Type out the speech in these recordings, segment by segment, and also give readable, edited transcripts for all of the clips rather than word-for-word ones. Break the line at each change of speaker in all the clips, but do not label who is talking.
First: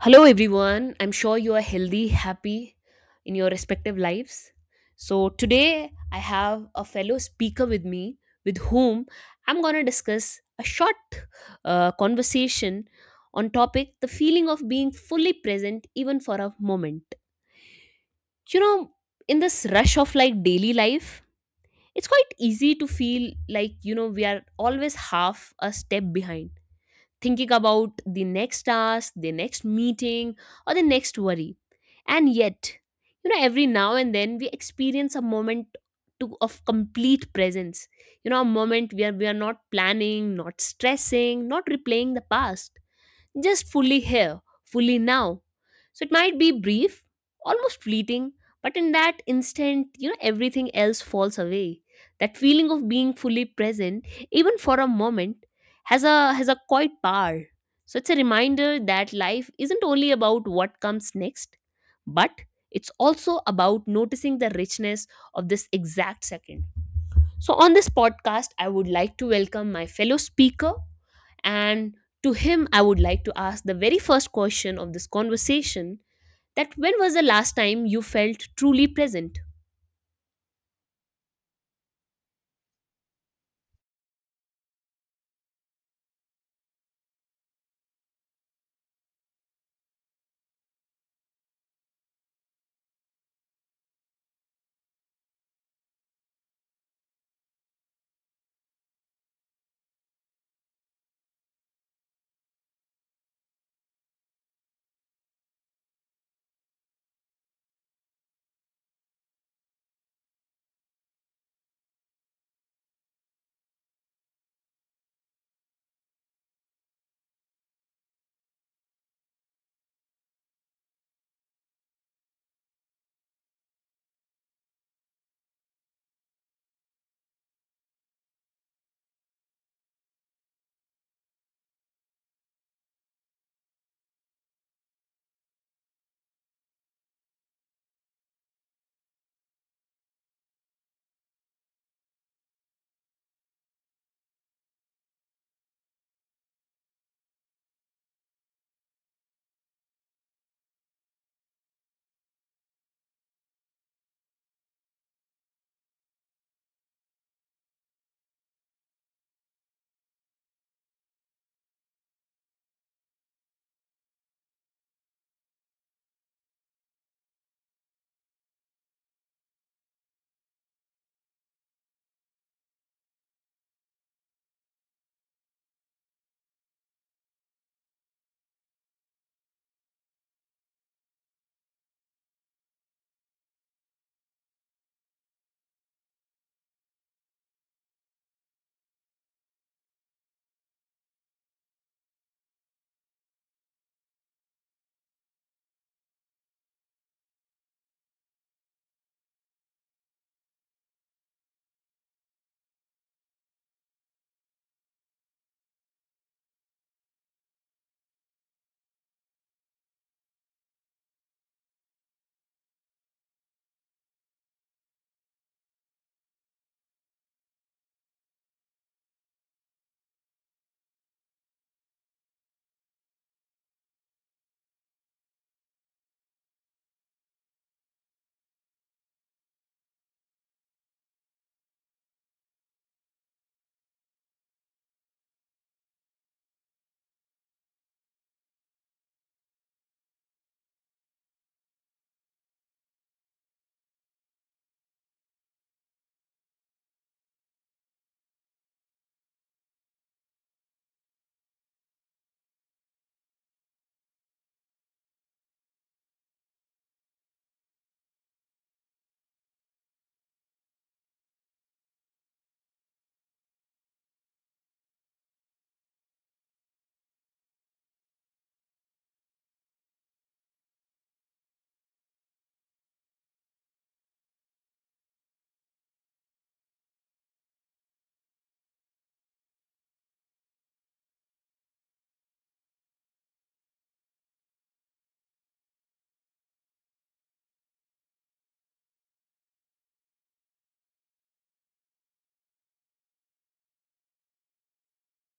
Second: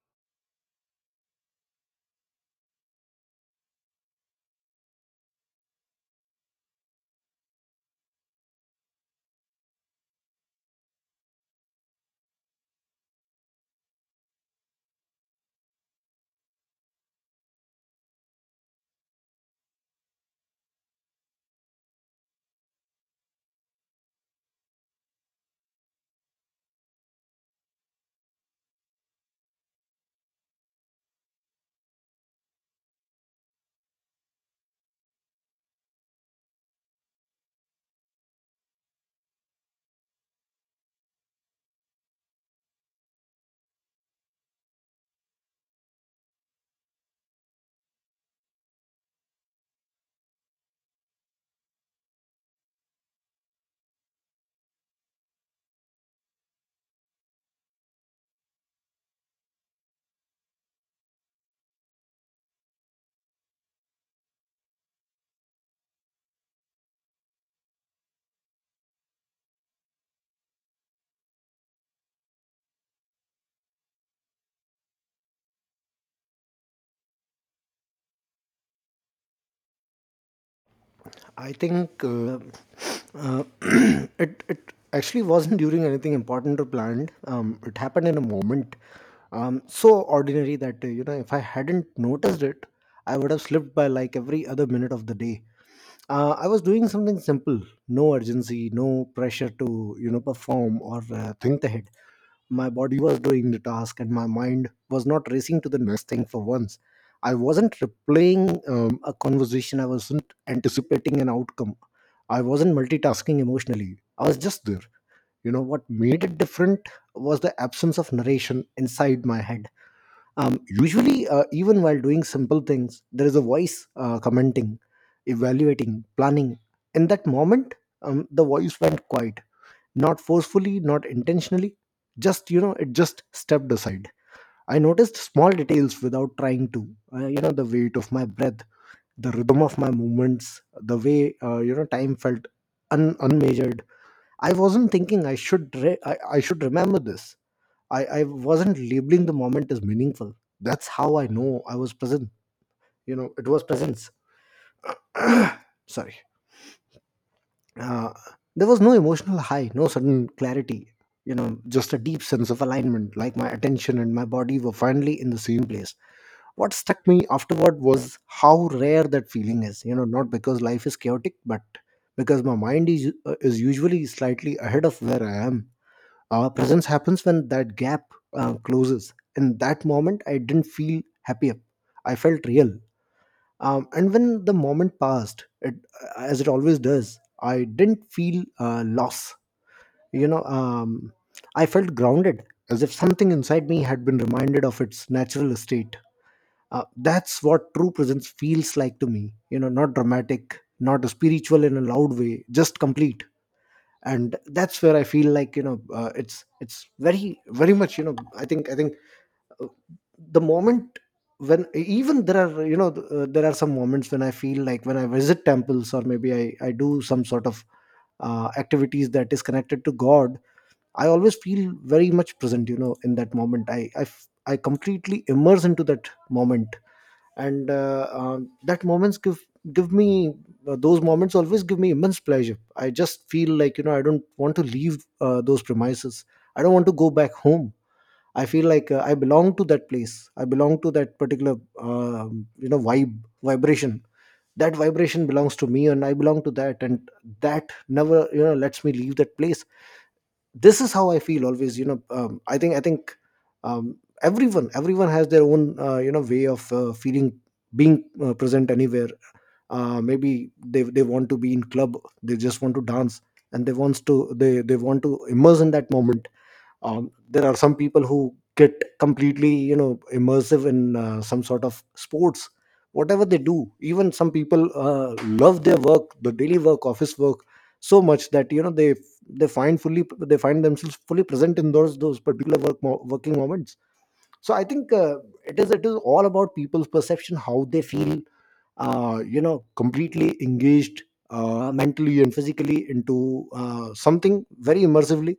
Hello, everyone. I'm sure you are healthy, happy in your respective lives. So, today I have a fellow speaker with me with whom I'm going to discuss a short conversation on topic the feeling of being fully present even for a moment. You know, in this rush of like daily life, it's quite easy to feel like, you know, we are always half a step behind thinking about the next task, the next meeting, or the next worry. And yet, you know, every now and then we experience a moment to, of complete presence. You know, a moment where we are not planning, not stressing, not replaying the past just fully here, fully now. So it might be brief, almost fleeting, but in that instant, you know, everything else falls away. That feeling of being fully present, even for a moment, has a quite power. So it's a reminder that life isn't only about what comes next, but it's also about noticing the richness of this exact second. So, on this podcast, I would like to welcome my fellow speaker, and to him, I would like to ask the very first question of this conversation that when was the last time you felt truly present?
I think uh, it actually wasn't during anything important or planned. It happened in a moment, so ordinary that if I hadn't noticed it, I would have slipped by like every other minute of the day. I was doing something simple, no urgency, no pressure to perform or think ahead. My body was doing the task, and my mind was not racing to the next thing for once. I wasn't replaying a conversation, I wasn't anticipating an outcome. I wasn't multitasking emotionally. I was just there. You know, what made it different was the absence of narration inside my head. Usually, even while doing simple things, there is a voice commenting, evaluating, planning. In that moment, the voice went quiet, not forcefully, not intentionally, just it just stepped aside. I noticed small details without trying to. You know, the weight of my breath, the rhythm of my movements, the way time felt unmeasured. I wasn't thinking I should I should remember this. I wasn't labeling the moment as meaningful. That's how I know I was present. You know, it was presence. Sorry. uh, there was no emotional high, no sudden clarity, you know, just a deep sense of alignment, like my attention and my body were finally in the same place. What struck me afterward was how rare that feeling is, you know, not because life is chaotic, but because my mind is usually slightly ahead of where I am. Presence happens when that gap closes. In that moment, I didn't feel happier. I felt real. And when the moment passed, it, as it always does, I didn't feel loss. you know um, I felt grounded, as if something inside me had been reminded of its natural state. That's what true presence feels like to me, you know, not dramatic, not spiritual in a loud way, just complete. And that's where I feel like, you know, it's very very much, you know. I think i think uh, the moment, when even there are, you know, there are some moments when I feel like when I visit temples, or maybe I do some sort of activities that is connected to god, I always feel very much present. You know, in that moment I completely immerse into that moment. And that moments give me, those moments always give me immense pleasure. I just feel like, you know, I don't want to leave those premises, I don't want to go back home. I feel like I belong to that place. I belong to that particular, um, you know, vibe, vibration. That vibration belongs to me, and I belong to that, and that never, you know, lets me leave that place. This is how I feel always. You know, I think um, everyone has their own, you know, way of feeling, being present anywhere. Maybe they want to be in club. They just want to dance, and they wants to they want to immerse in that moment. There are some people who get completely, you know, immersive in some sort of sports, whatever they do. Even some people love their work, the daily work, office work, so much that, you know, they find fully they find themselves fully present in those particular working moments. So I think it is all about people's perception, how they feel you know completely engaged mentally and physically into something very immersively.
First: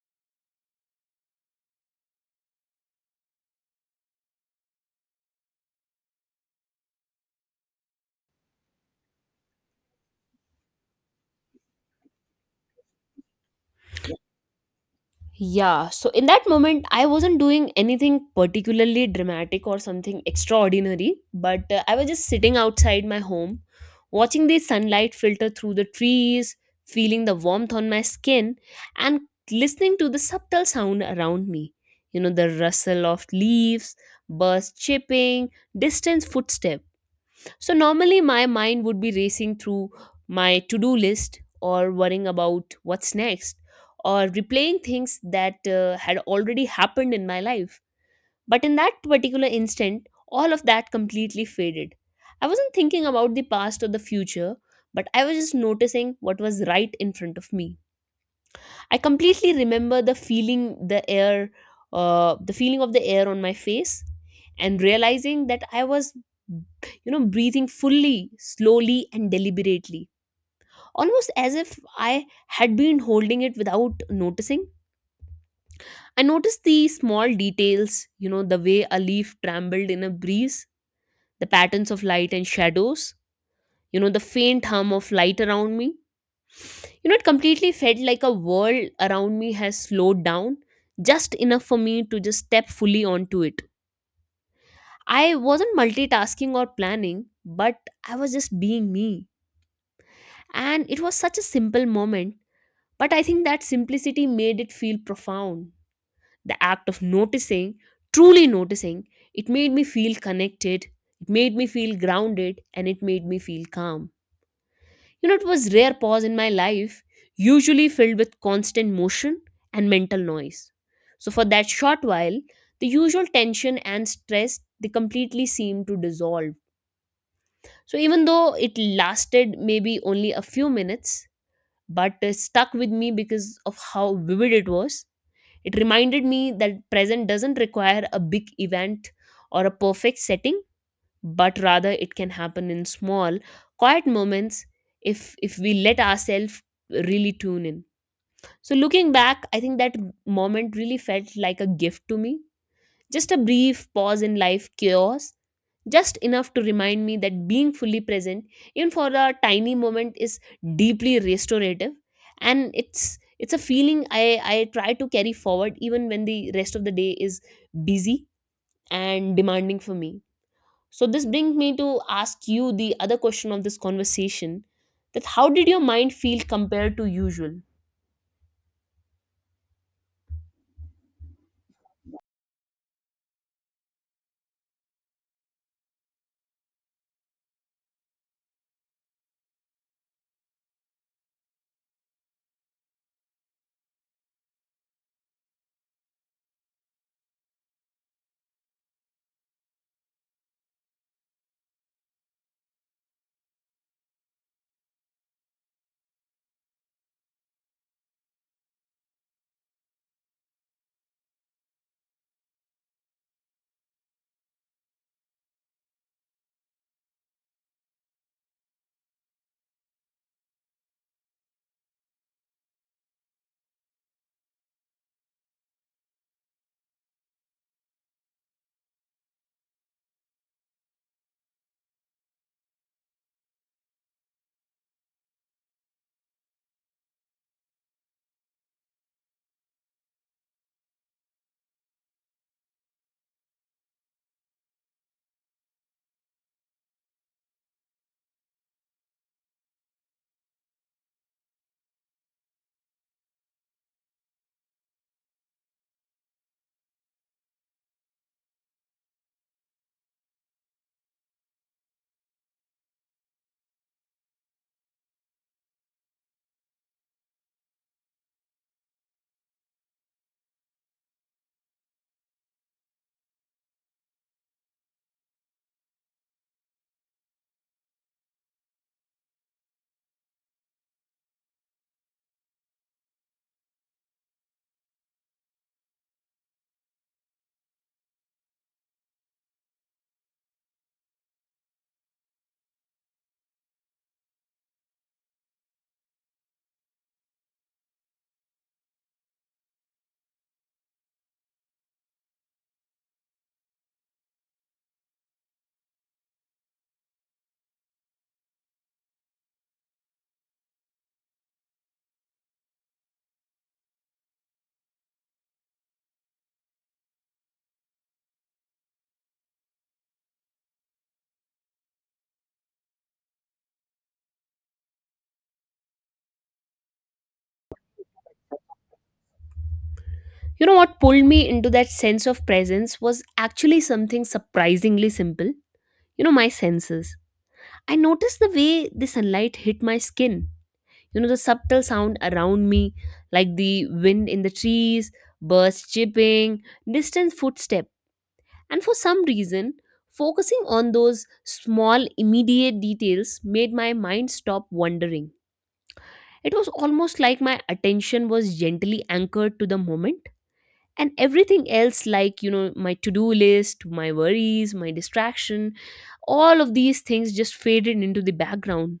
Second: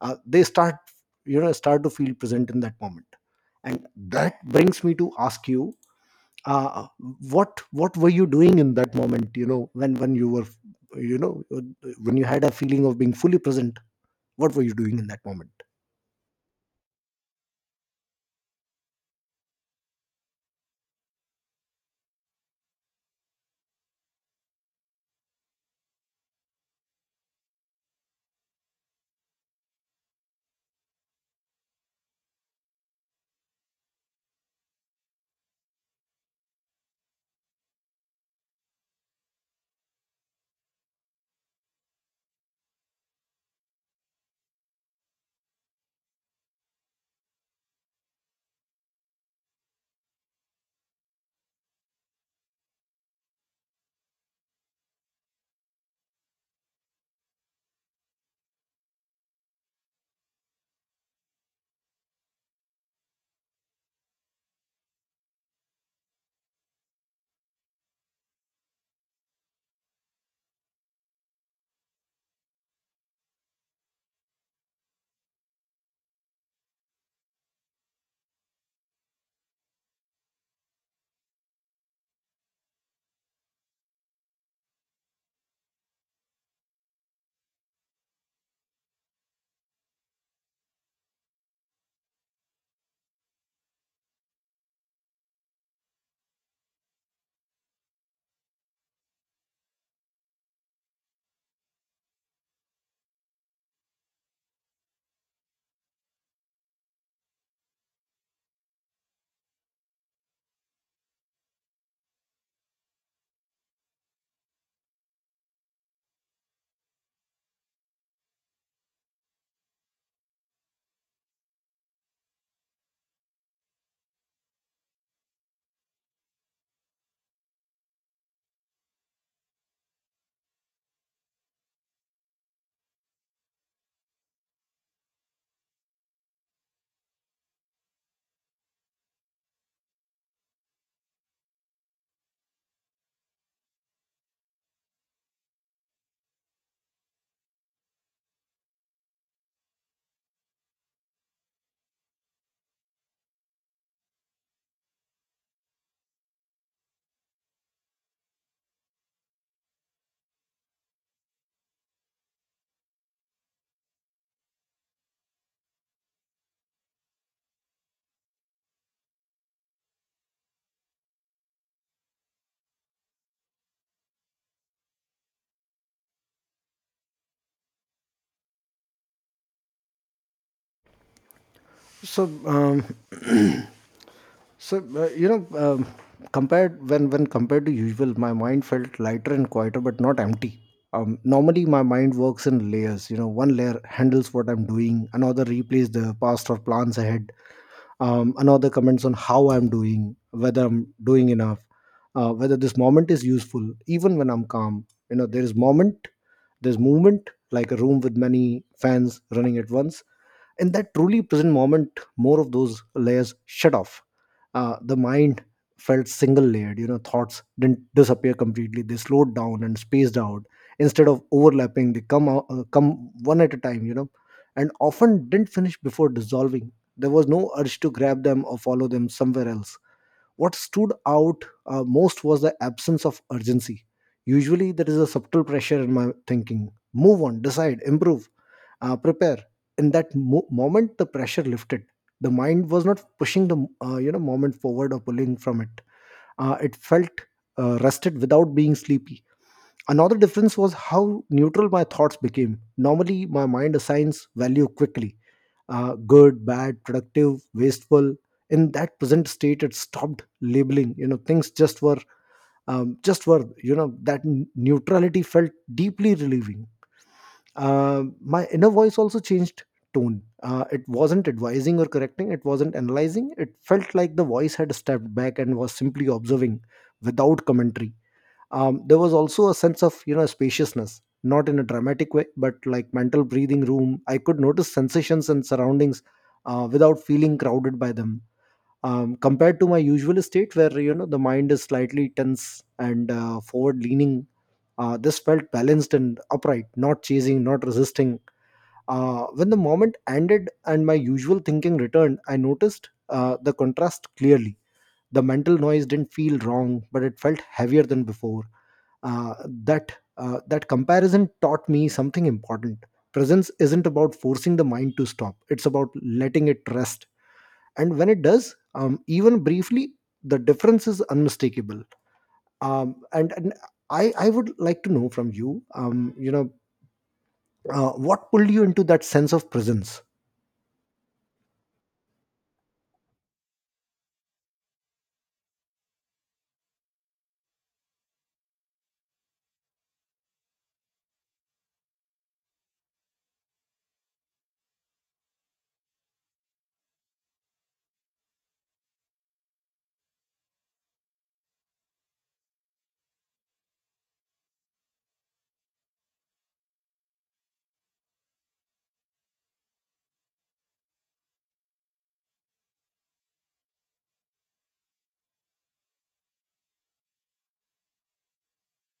They start, you know, start to feel present in that moment. And that brings me to ask you, uh, what were you doing in that moment, you know, when you know you had a feeling of being fully present? What were you doing in that moment?
Yeah, so in that moment, I wasn't doing anything particularly dramatic or something extraordinary, but I was just sitting outside my home, watching the sunlight filter through the trees, feeling the warmth on my skin, and listening to the subtle sound around me. You know, the rustle of leaves, birds chirping, distant footsteps. So normally my mind would be racing through my to-do list or worrying about what's next or replaying things that had already happened in my life. But in that particular instant, all of that completely faded. I wasn't thinking about the past or the future, but I was just noticing what was right in front of me. I completely remember the feeling the air, the feeling of the air on my face, and realizing that I was, you know, breathing fully, slowly, and deliberately, almost as if I had been holding it without noticing. I noticed the small details, you know, the way a leaf trembled in a breeze, the patterns of light and shadows, you know, the faint hum of light around me. You know, it completely felt like a world around me has slowed down just enough for me to just step fully onto it. I wasn't multitasking or planning, but I was just being me. And it was such a simple moment, but I think that simplicity made it feel profound. The act of noticing, truly noticing, it made me feel connected, it made me feel grounded, and it made me feel calm. You know, it was rare pause in my life, usually filled with constant motion and mental noise. So for that short while, the usual tension and stress they completely seemed to dissolve. So even though it lasted maybe only a few minutes, but it stuck with me because of how vivid it was. It reminded me that present doesn't require a big event or a perfect setting but rather it can happen in small quiet moments if we let ourselves really tune in. So looking back, I think that moment really felt like a gift to me, just a brief pause in life chaos, just enough to remind me that being fully present even for a tiny moment is deeply restorative. And it's a feeling I try to carry forward even when the rest of the day is busy and demanding for me. So this brings me to ask you the other question of this conversation that how did your mind feel compared to usual?
so um, So uh, you know, um, Compared when compared to usual, my mind felt lighter and quieter, but not empty. Normally, my mind works in layers. You know, one layer handles what I'm doing, another replays the past or plans ahead, another comments on how I'm doing, whether I'm doing enough, whether this moment is useful. Even when I'm calm, you know, there is moment, there's movement, like a room with many fans running at once. In that truly present moment, more of those layers shut off. The mind felt single layered. You know, thoughts didn't disappear completely, they slowed down and spaced out. Instead of overlapping, they come out, come one at a time, you know, and often didn't finish before dissolving. There was no urge to grab them or follow them somewhere else. What stood out most was the absence of urgency. Usually, there is a subtle pressure in my thinking: move on, decide, improve, prepare. In that moment, the pressure lifted. The mind was not pushing the, moment forward or pulling from it. It felt rested without being sleepy. Another difference was how neutral my thoughts became. Normally, my mind assigns value quickly: good, bad, productive, wasteful. In that present state, it stopped labeling. You know, things just were, you know. That neutrality felt deeply relieving. My inner voice also changed tone. It wasn't advising or correcting, it wasn't analyzing. It felt like the voice had stepped back and was simply observing without commentary. There was also a sense of, you know, spaciousness, not in a dramatic way, but like mental breathing room. I could notice sensations and surroundings without feeling crowded by them. Compared to my usual state, where, you know, the mind is slightly tense and forward leaning, this felt balanced and upright, not chasing, not resisting. When the moment ended and my usual thinking returned, I noticed the contrast clearly. The mental noise didn't feel wrong, but it felt heavier than before. uh, that that comparison taught me something important: presence isn't about forcing the mind to stop, it's about letting it rest. And when it does, even briefly, the difference is unmistakable. And I would like to know from you, you know what pulled you into that sense of presence?
You know what pulled me into that sense of presence was actually something surprisingly simple. You know my senses. I noticed the way the sunlight hit my skin. You know the subtle sound around me like the wind in the trees, birds chirping, distant footsteps. And for some reason, focusing on those small, immediate details made my mind stop wandering. It was almost like my attention was gently anchored to the moment, and everything else, like, you know, my to do list, my worries, my distraction, all of these things just faded into the background.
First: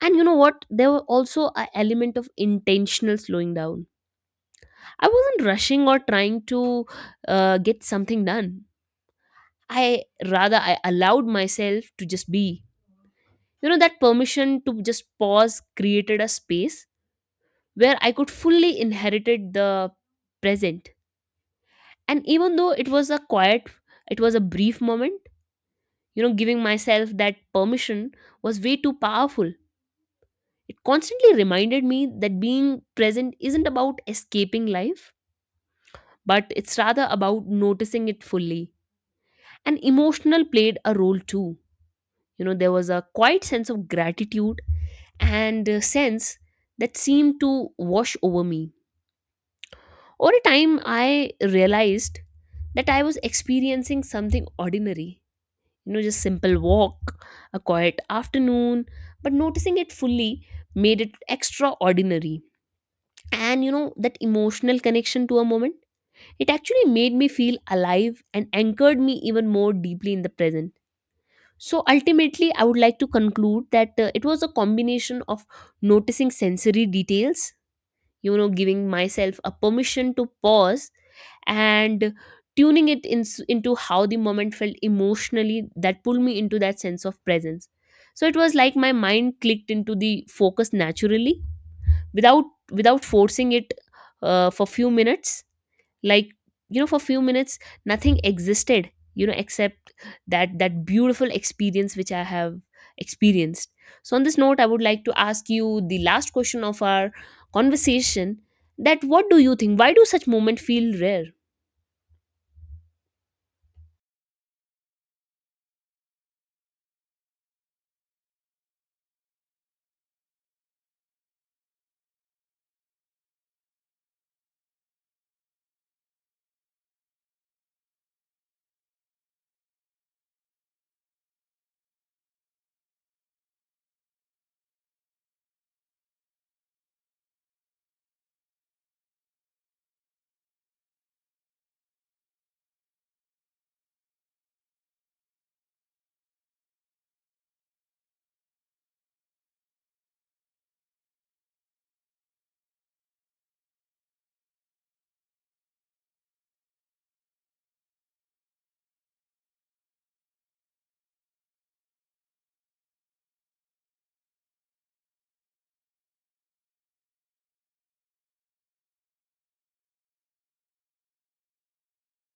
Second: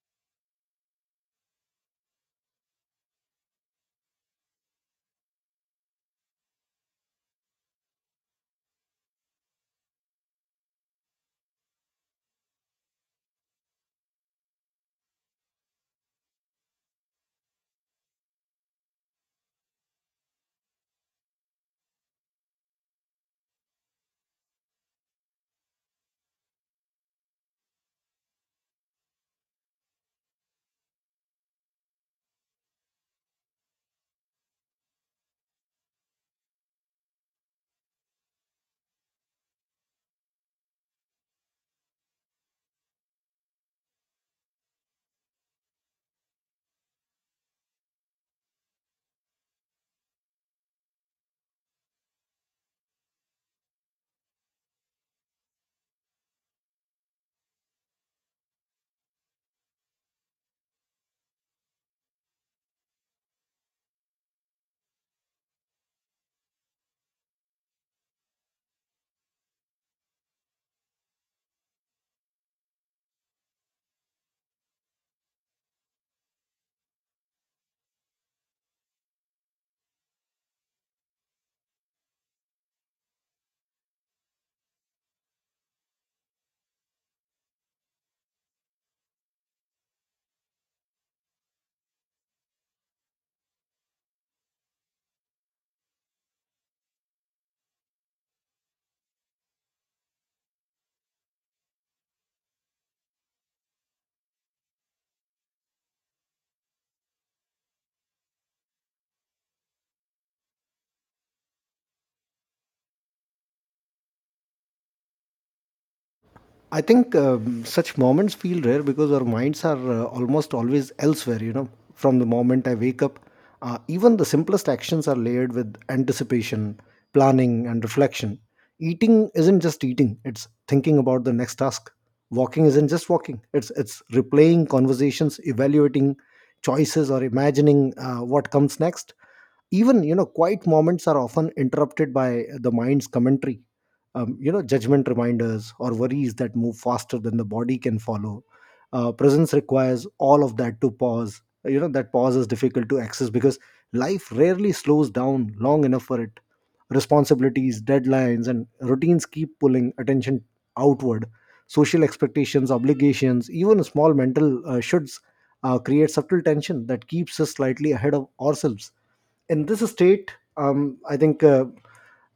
And you know what? There were also an element of intentional slowing down. I wasn't rushing or trying to get something done. I rather I allowed myself to just be. You know, that permission to just pause created a space where I could fully inherited the present. And even though it was a quiet, it was a brief moment, you know, giving myself that permission was way too powerful. It constantly reminded me that being present isn't about escaping life, but it's rather about noticing it fully. And emotional played a role too. You know, there was a quiet sense of gratitude and sense that seemed to wash over me. Over time, I realized that I was experiencing something ordinary, you know, just simple walk, a quiet afternoon, but noticing it fully made it extraordinary. And you know, that emotional connection to a moment, it actually made me feel alive and anchored me even more deeply in the present. So ultimately, I would like to conclude that it was a combination of noticing sensory details, you know, giving myself a permission to pause, and tuning it in, into how the moment felt emotionally that pulled me into that sense of presence. So it was like my mind clicked into the focus naturally without without forcing it for few minutes, like, you know, for few minutes nothing existed, you know, except that beautiful experience which I have experienced. So on this note, I would like to ask you the last question of our conversation that what do you think why do such moments feel rare?
I think such moments feel rare because our minds are almost always elsewhere, you know. From the moment I wake up, even the simplest actions are layered with anticipation, planning, and reflection. Eating isn't just eating, it's thinking about the next task. Walking isn't just walking, it's replaying conversations, evaluating choices, or imagining what comes next. Even, you know, quiet moments are often interrupted by the mind's commentary, you know, judgment, reminders, or worries that move faster than the body can follow. Presence requires all of that to pause. You know, that pause is difficult to access because life rarely slows down long enough for it. Responsibilities, deadlines, and routines keep pulling attention outward. Social expectations, obligations, even small mental shoulds, create subtle tension that keeps us slightly ahead of ourselves. In this state, um, I think uh,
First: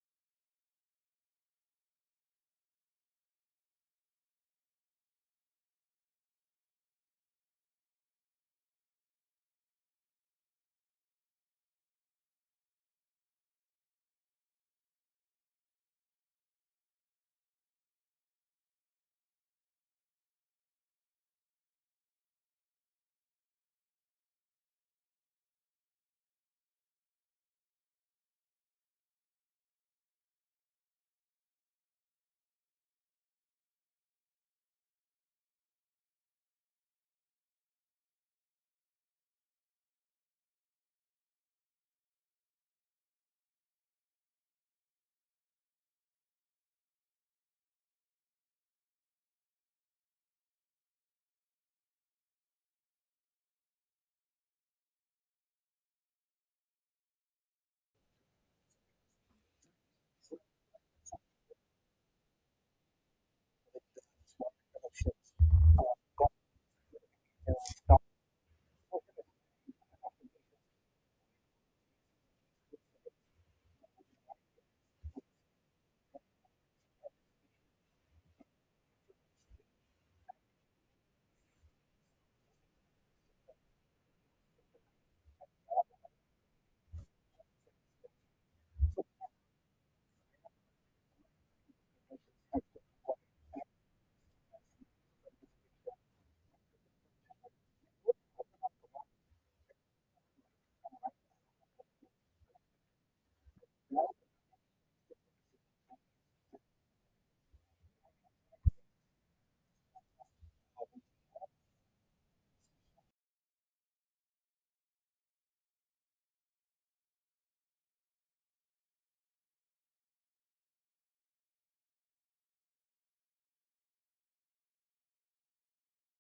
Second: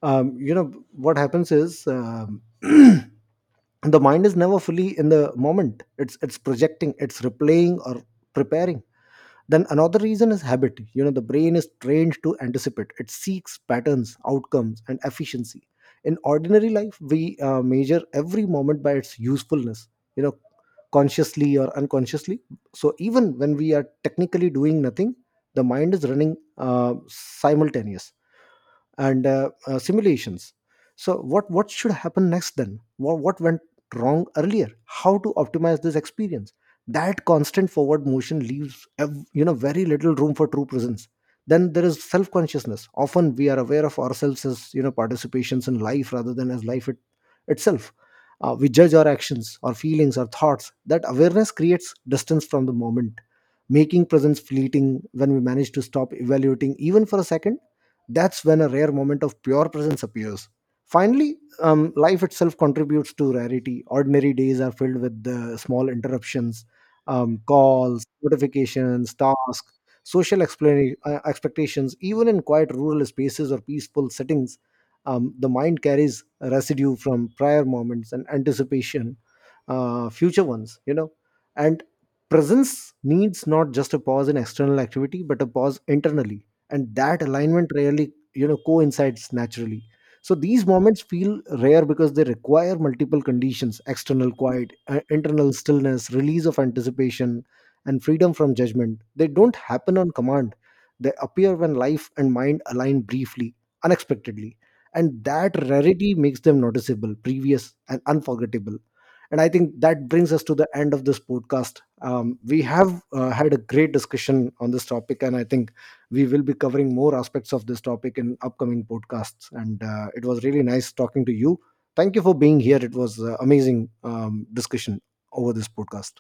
um, you know what happens is, the mind is never fully in the moment. It's projecting, it's replaying, or preparing. Then another reason is habit. You know, the brain is trained to anticipate, it seeks patterns, outcomes, and efficiency. In ordinary life, we measure every moment by its usefulness, you know, consciously or unconsciously. So even when we are technically doing nothing, the mind is running simultaneous and simulations. So what should happen next, then what went wrong earlier, how to optimize this experience. That constant forward motion leaves, very little room for true presence. Then there is self consciousness. Often we are aware of ourselves as, you know, participations in life rather than as life itself. We judge our actions, our feelings, our thoughts. That awareness creates distance from the moment, making presence fleeting. When we manage to stop evaluating, even for a second, that's when a rare moment of pure presence appears. Finally, life itself contributes to rarity. Ordinary days are filled with the small interruptions: calls, notifications, tasks, social expectations. Even in quiet rural spaces or peaceful settings, the mind carries a residue from prior moments and anticipation, future ones, you know. And presence needs not just a pause in external activity, but a pause internally, and that alignment rarely, you know, coincides naturally. So these moments feel rare because they require multiple conditions: external quiet, internal stillness, release of anticipation, and freedom from judgment. They don't happen on command, they appear when life and mind align briefly, unexpectedly. And that rarity makes them noticeable, previous, and unforgettable. And I think that brings us to the end of this podcast. We have had a great discussion on this topic, and I think we will be covering more aspects of this topic in upcoming podcasts. And it was really nice talking to you. Thank you for being here. It was amazing discussion over this podcast.